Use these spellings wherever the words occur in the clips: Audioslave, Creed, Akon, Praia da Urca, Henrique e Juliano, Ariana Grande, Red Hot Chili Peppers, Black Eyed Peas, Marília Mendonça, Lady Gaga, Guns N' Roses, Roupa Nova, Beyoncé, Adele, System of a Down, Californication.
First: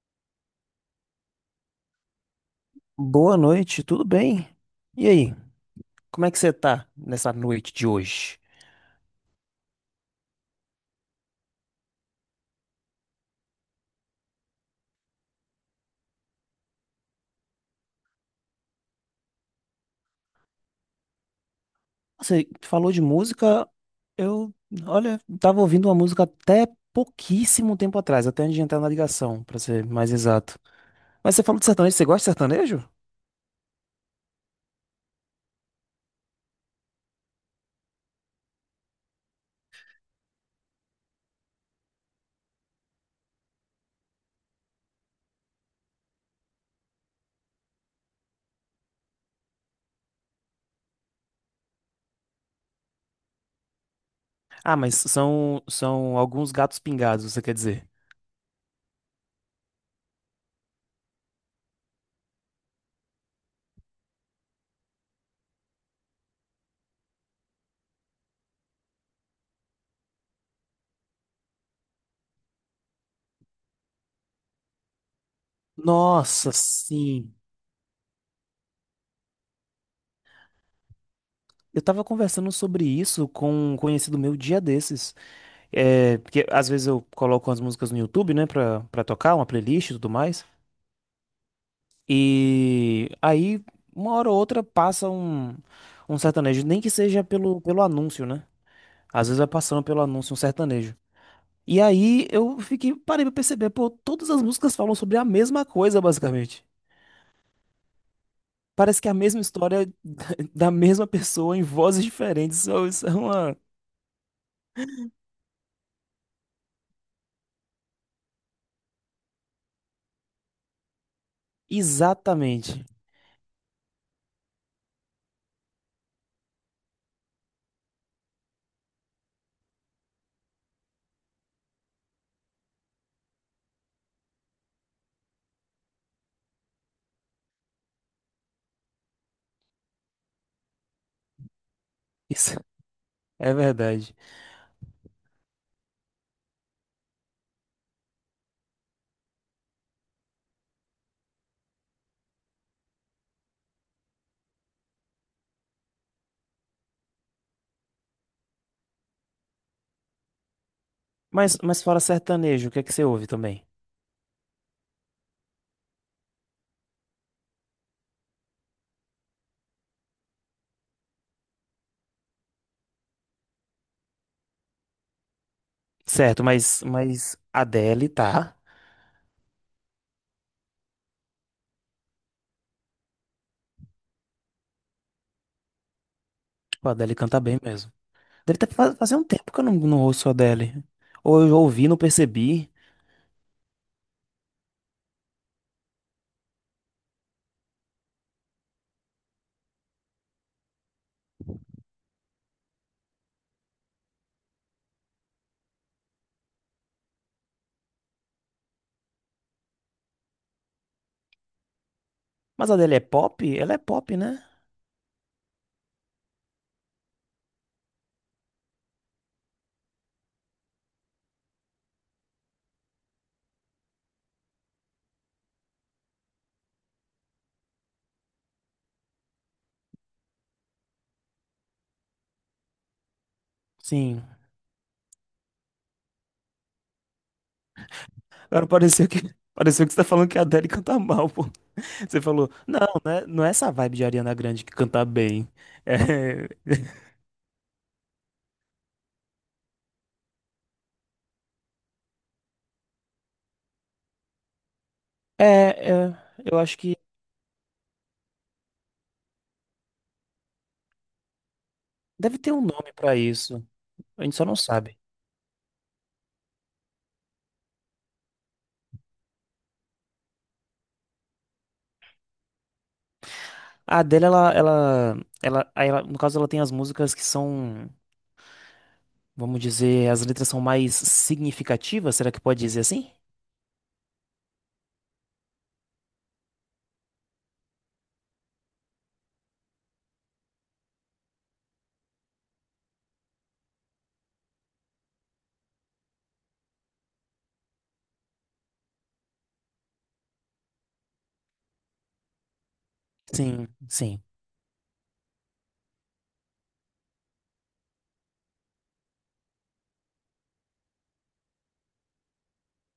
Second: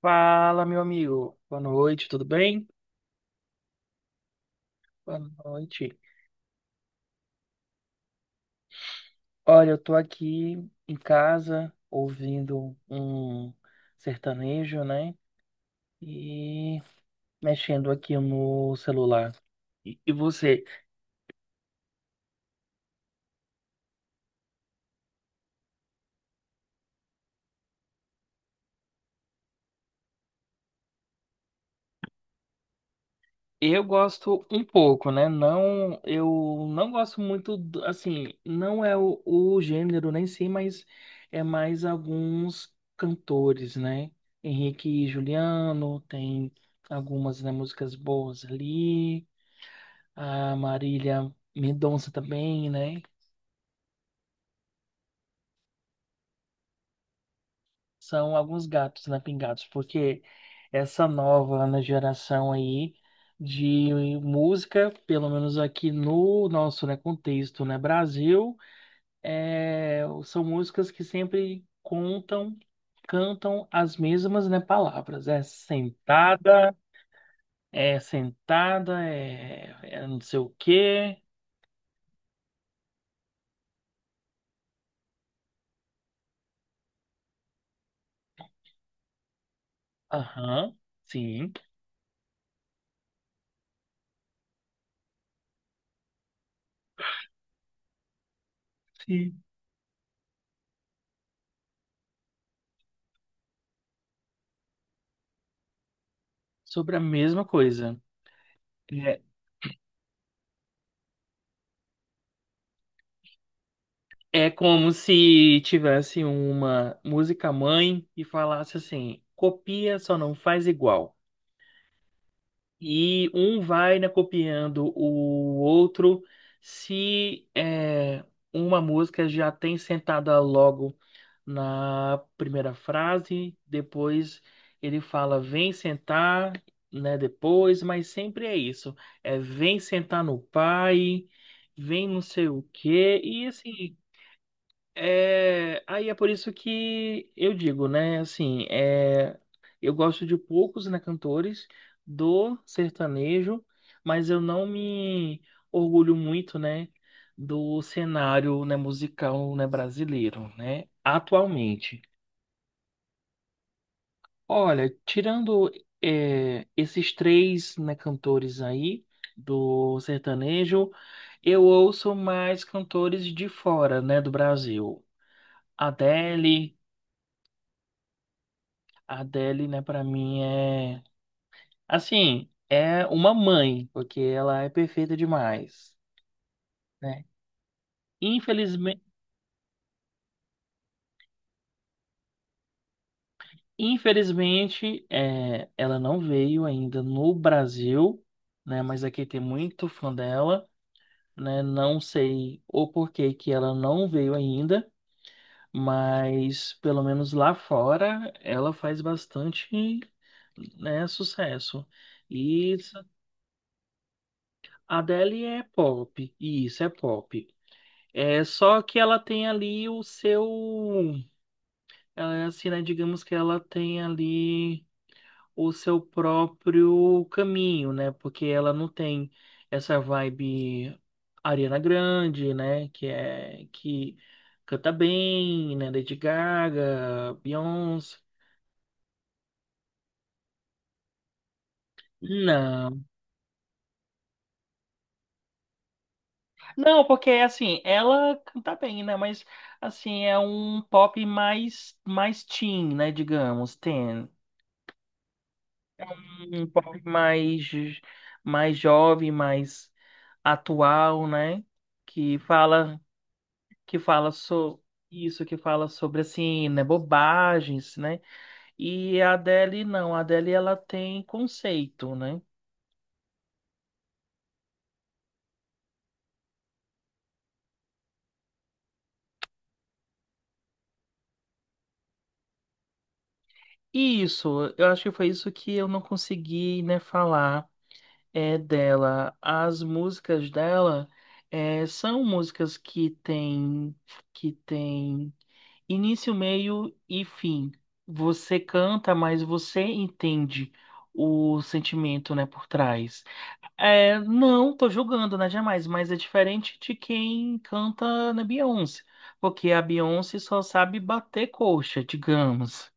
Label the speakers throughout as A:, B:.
A: Fala, meu amigo. Boa noite, tudo bem?
B: Boa noite, tudo bem? E
A: Boa
B: aí,
A: noite.
B: como é que você tá nessa noite de hoje?
A: Olha, eu tô aqui em casa ouvindo um sertanejo, né? E mexendo aqui no celular. E você?
B: Você falou de música, eu, olha, tava ouvindo uma música até pouquíssimo tempo atrás, até antes de entrar na ligação, pra ser mais exato. Mas você falou de sertanejo, você gosta de sertanejo?
A: Eu gosto um pouco, né? Não, eu não gosto muito, do- assim, não é o gênero nem sei, mas é mais alguns cantores, né? Henrique e Juliano, tem algumas, né, músicas boas ali. A Marília Mendonça também, né?
B: Ah, mas são, são alguns gatos pingados, você quer dizer?
A: São alguns gatos, né, pingados, porque essa nova, né, geração aí de música, pelo menos aqui no nosso, né, contexto, né, Brasil é, são músicas que sempre contam, cantam as mesmas, né, palavras. É
B: Nossa,
A: sentada,
B: sim.
A: é sentada, é, é não sei o quê.
B: Eu tava conversando sobre isso com um conhecido meu dia desses. É, porque às vezes eu coloco as músicas no YouTube, né, pra tocar, uma playlist e tudo mais.
A: Aham, sim,
B: E aí, uma hora ou outra, passa um, um sertanejo, nem que seja pelo, pelo anúncio, né? Às vezes
A: sim.
B: vai passando pelo anúncio um sertanejo. E aí eu fiquei, parei pra perceber, pô, todas as músicas falam sobre a mesma coisa, basicamente.
A: Sobre a mesma coisa.
B: Parece que é a
A: É,
B: mesma história da mesma pessoa em vozes diferentes. Isso é uma.
A: é como se tivesse uma música mãe e falasse assim, copia, só não faz igual.
B: Exatamente.
A: E um vai, né, copiando o outro. Se é, uma música já tem sentada logo na primeira frase, depois ele fala vem sentar, né, depois, mas sempre é isso. É vem sentar no pai, vem não sei
B: Isso
A: o quê, e
B: é
A: assim.
B: verdade.
A: É, aí é por isso que eu digo, né? Assim, é, eu gosto de poucos, né, cantores do sertanejo, mas eu não me orgulho muito, né, do cenário, né, musical, né, brasileiro, né,
B: Mas
A: atualmente.
B: fora sertanejo, o que é que você ouve também?
A: Olha, tirando é, esses três, né, cantores aí do sertanejo, eu ouço mais cantores de fora, né, do Brasil.
B: Certo,
A: Adele.
B: mas Adele tá.
A: A Adele, né, pra mim é. Assim, é uma mãe, porque ela é perfeita demais,
B: Tipo, a Adele
A: né?
B: canta bem mesmo. Adele tá faz,
A: Infelizme...
B: fazia um tempo que eu não ouço a Adele. Ou eu ouvi, não percebi.
A: Infelizmente, é, ela não veio ainda no Brasil, né? Mas aqui tem muito fã dela, né? Não sei o porquê que ela não veio ainda, mas pelo menos lá fora ela faz bastante, né, sucesso.
B: Mas
A: E
B: a Adele é
A: isso-
B: pop? Ela é pop, né?
A: a Adele é pop, e isso é pop. É só que ela tem ali o seu, ela é assim, né? Digamos que ela tem ali o seu próprio caminho, né? Porque ela não tem essa vibe Ariana Grande, né? Que é que
B: Sim.
A: canta bem, né? Lady Gaga, Beyoncé.
B: Agora pareceu que, pareceu que você tá falando que a Adele canta mal, pô. Você falou, não,
A: Não,
B: né? Não é essa vibe de Ariana Grande que canta bem.
A: não, porque assim, ela canta bem, né? Mas assim, é um pop mais teen, né? Digamos, teen.
B: É, é, é, eu
A: Um
B: acho que.
A: pop mais, mais jovem, mais atual, né? Que
B: Deve ter um nome
A: fala,
B: pra isso.
A: que
B: A
A: fala
B: gente só não
A: sobre
B: sabe.
A: isso, que fala sobre assim, né, bobagens, né? E a Adele não, a Adele ela tem conceito, né?
B: A Adele, ela, aí ela- no caso, ela tem as músicas que são, vamos dizer, as letras são mais significativas, será que pode dizer assim?
A: E isso, eu acho que foi isso que eu não consegui, né, falar é dela. As músicas dela é, são músicas que tem Início, meio e fim. Você canta, mas você entende o sentimento, né, por trás.
B: Sim,
A: É,
B: sim.
A: não, tô julgando, né, jamais, mas é diferente de quem canta na Beyoncé, porque a Beyoncé só sabe bater coxa, digamos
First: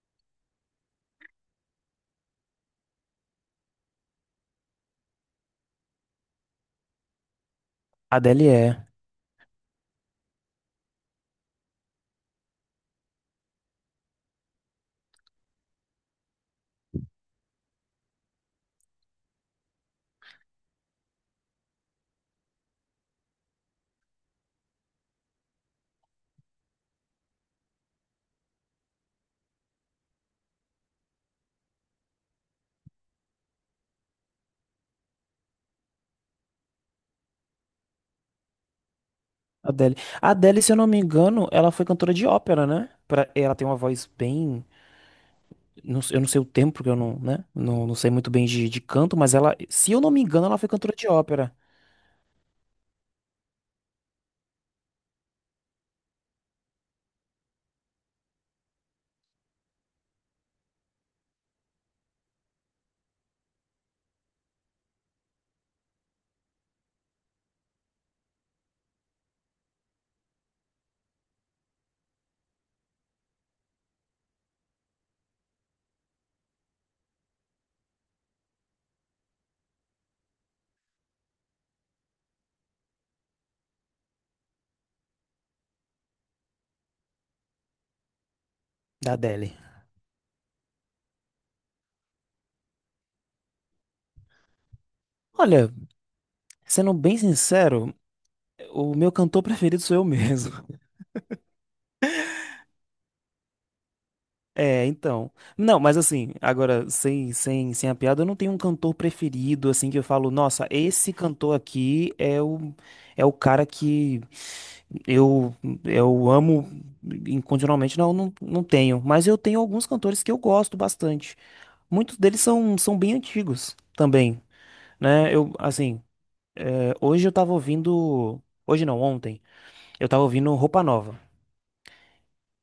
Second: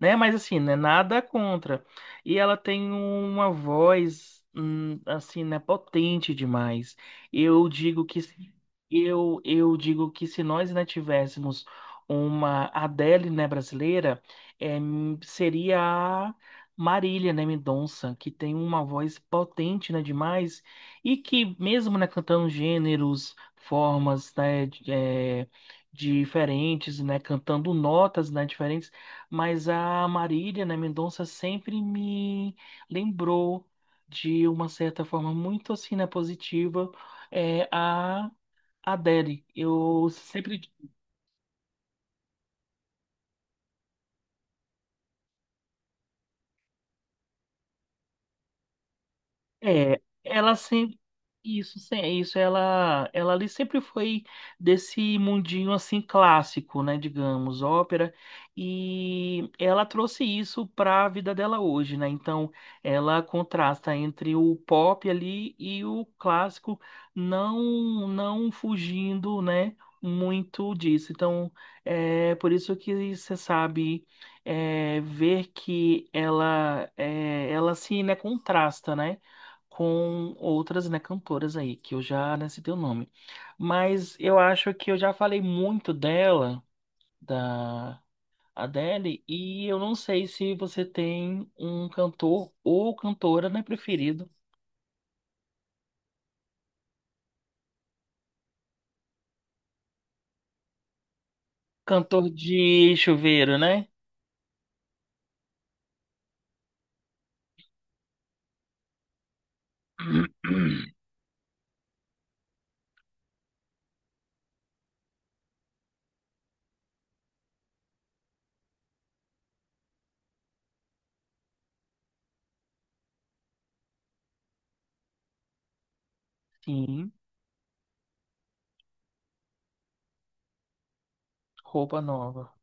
A: né? Mas assim, né? Nada contra. E ela tem uma voz, assim, né? Potente demais. Eu digo
B: A
A: que
B: Adele
A: se-
B: é.
A: eu digo que se nós, né, tivéssemos uma Adele, né, brasileira, eh, seria a Marília, né, Mendonça, que tem uma voz potente, né, demais e que mesmo, né, cantando gêneros, formas, né, de- diferentes, né, cantando notas, né, diferentes mas a Marília, né, Mendonça sempre me lembrou de uma certa forma muito assim, né, positiva, é, a Adele.
B: Adele.
A: Eu
B: A Adele,
A: sempre
B: se eu não me engano, ela foi cantora de ópera, né? Pra- Ela tem uma voz bem. Não sei- eu não sei o tempo, porque eu não, né? Não, não sei muito bem de canto, mas ela, se
A: é,
B: eu não me engano,
A: ela
B: ela foi cantora
A: sempre
B: de ópera
A: isso, se- isso ela ali sempre foi desse mundinho assim clássico, né, digamos, ópera, e ela trouxe isso para a vida dela hoje, né? Então, ela contrasta entre o pop ali e o clássico, não fugindo, né, muito disso. Então, é por isso que você sabe é, ver que ela é, ela se, né, contrasta, né? Com outras, né, cantoras aí, que eu já né, citei o nome. Mas eu acho que eu já falei muito dela, da
B: da
A: Adele,
B: Adele.
A: e eu não sei se você tem um cantor ou cantora, né, preferido.
B: Olha, sendo bem sincero, o meu cantor preferido sou eu mesmo.
A: Cantor de chuveiro, né?
B: É, então. Não, mas assim, agora, sem a piada, eu não tenho um cantor preferido, assim, que eu falo, nossa, esse cantor aqui é o, é o cara que. Eu, eu amo incondicionalmente, não tenho. Mas eu tenho alguns cantores que eu gosto bastante. Muitos deles são, são bem antigos também, né? Eu, assim, é,
A: Sim,
B: hoje eu tava ouvindo. Hoje não, ontem. Eu tava ouvindo Roupa Nova.
A: roupa nova.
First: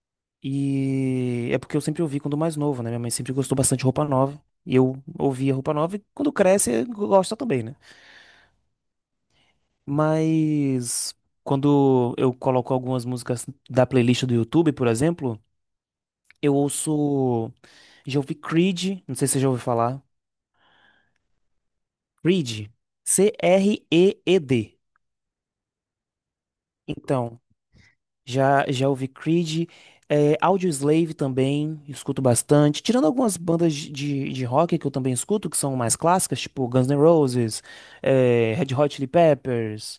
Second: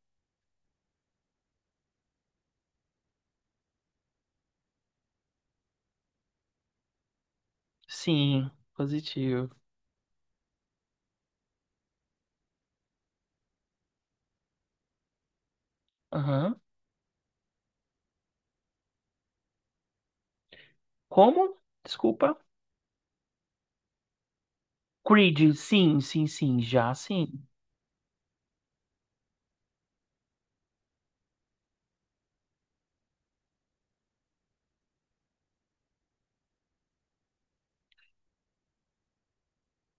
B: E é porque eu sempre ouvi quando mais novo, né? Minha mãe sempre gostou bastante de Roupa Nova. E eu ouvia Roupa Nova e quando cresce, gosta também, né?
A: Sim, positivo.
B: Mas quando eu coloco algumas músicas da playlist do YouTube, por exemplo. Eu
A: Aham.
B: ouço. Já ouvi Creed, não sei se você já ouviu falar.
A: Como? Desculpa.
B: Creed. Creed.
A: Creed, sim, sim, sim, já sim.
B: Então, já ouvi Creed. É, Audioslave também, escuto bastante. Tirando algumas bandas de rock que eu também escuto, que são mais clássicas, tipo Guns N' Roses, é, Red Hot Chili Peppers.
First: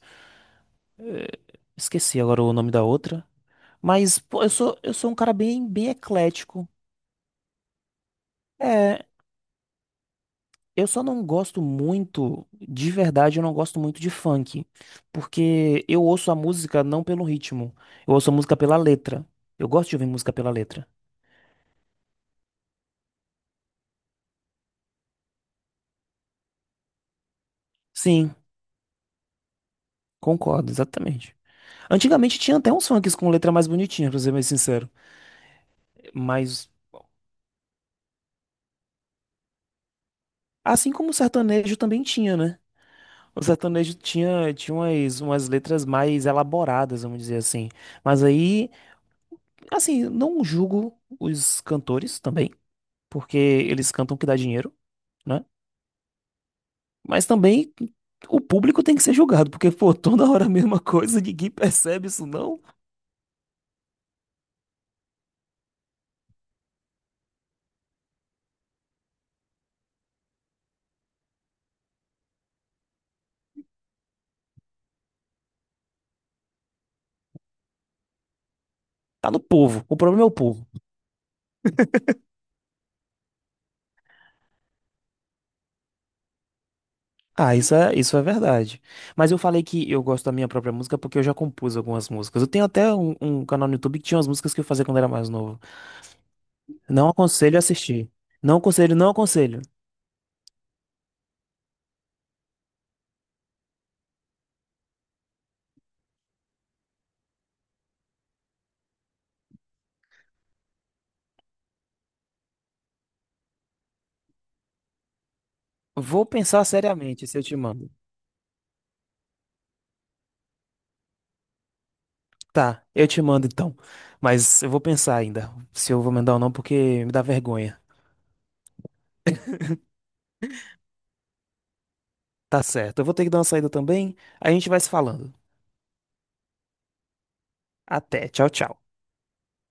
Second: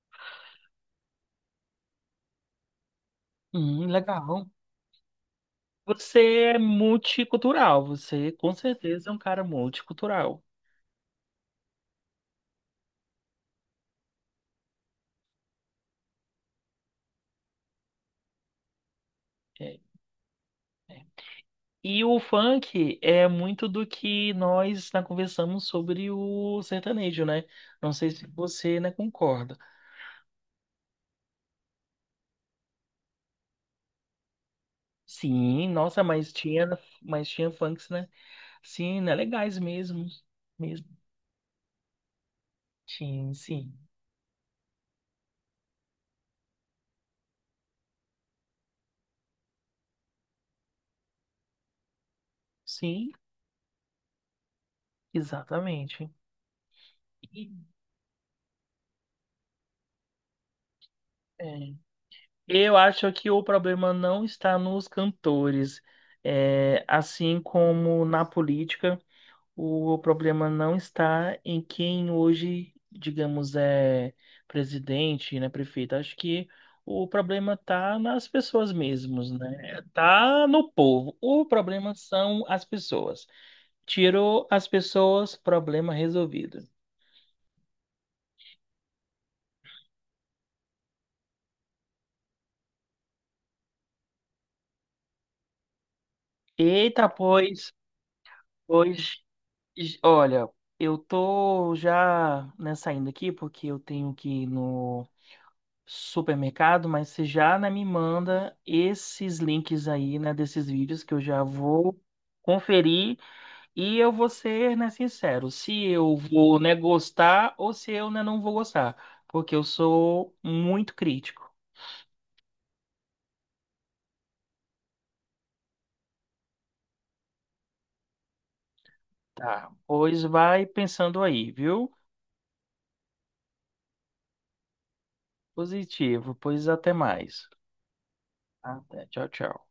B: Esqueci agora o nome da outra. Mas, pô,
A: Legal.
B: eu sou um cara bem
A: Você é
B: eclético.
A: multicultural, você com
B: É,
A: certeza é um cara multicultural.
B: eu só não gosto muito, de verdade, eu não gosto muito de funk, porque eu ouço a música não pelo ritmo, eu ouço a música pela letra. Eu
A: É,
B: gosto de ouvir música pela letra.
A: é. E o funk é muito do que nós né, conversamos sobre o sertanejo, né? Não sei se
B: Sim,
A: você, né, concorda.
B: concordo, exatamente. Antigamente tinha até uns funks com letra mais bonitinha, pra ser mais sincero.
A: Sim, nossa,
B: Mas,
A: mas tinha funks, né? Sim, né, legais mesmo, mesmo.
B: assim como o sertanejo também tinha, né?
A: Sim,
B: O
A: sim,
B: sertanejo tinha, tinha umas, umas letras mais elaboradas, vamos dizer assim. Mas aí, assim, não julgo os cantores também,
A: sim,
B: porque eles cantam o que dá dinheiro, né?
A: exatamente.
B: Mas
A: E,
B: também o público tem que ser julgado, porque, pô, toda hora a mesma coisa, ninguém
A: é.
B: percebe isso, não.
A: Eu acho que o problema não está nos cantores. É, assim como na política, o problema não está em quem hoje, digamos, é presidente, né, prefeito. Acho que o problema está nas pessoas mesmas,
B: Tá no
A: né?
B: povo. O problema é o
A: Tá
B: povo.
A: no povo. O problema são as pessoas. Tirou as pessoas, problema resolvido.
B: Ah, isso é verdade. Mas eu falei que eu gosto da minha própria música porque eu já compus algumas músicas. Eu tenho até um canal no YouTube que tinha umas músicas que eu fazia quando era mais novo.
A: Eita,
B: Não aconselho a
A: pois,
B: assistir. Não aconselho, não
A: pois
B: aconselho.
A: Olha, eu tô já, né, saindo aqui porque eu tenho que ir no supermercado, mas você já, né, me manda esses links aí, né, desses vídeos que eu já vou conferir e eu vou ser, né, sincero, se eu
B: Vou
A: vou,
B: pensar
A: né,
B: seriamente se eu
A: gostar
B: te
A: ou
B: mando.
A: se eu, né, não vou gostar, porque eu sou muito crítico,
B: Tá, eu te mando então. Mas eu vou pensar ainda se eu vou mandar ou não, porque me dá vergonha.
A: tá? Pois vai pensando aí, viu?
B: Tá certo. Eu vou ter que dar uma saída também. A gente vai se falando.
A: Positivo, pois até mais.
B: Até. Tchau, tchau.
A: Até, tchau, tchau.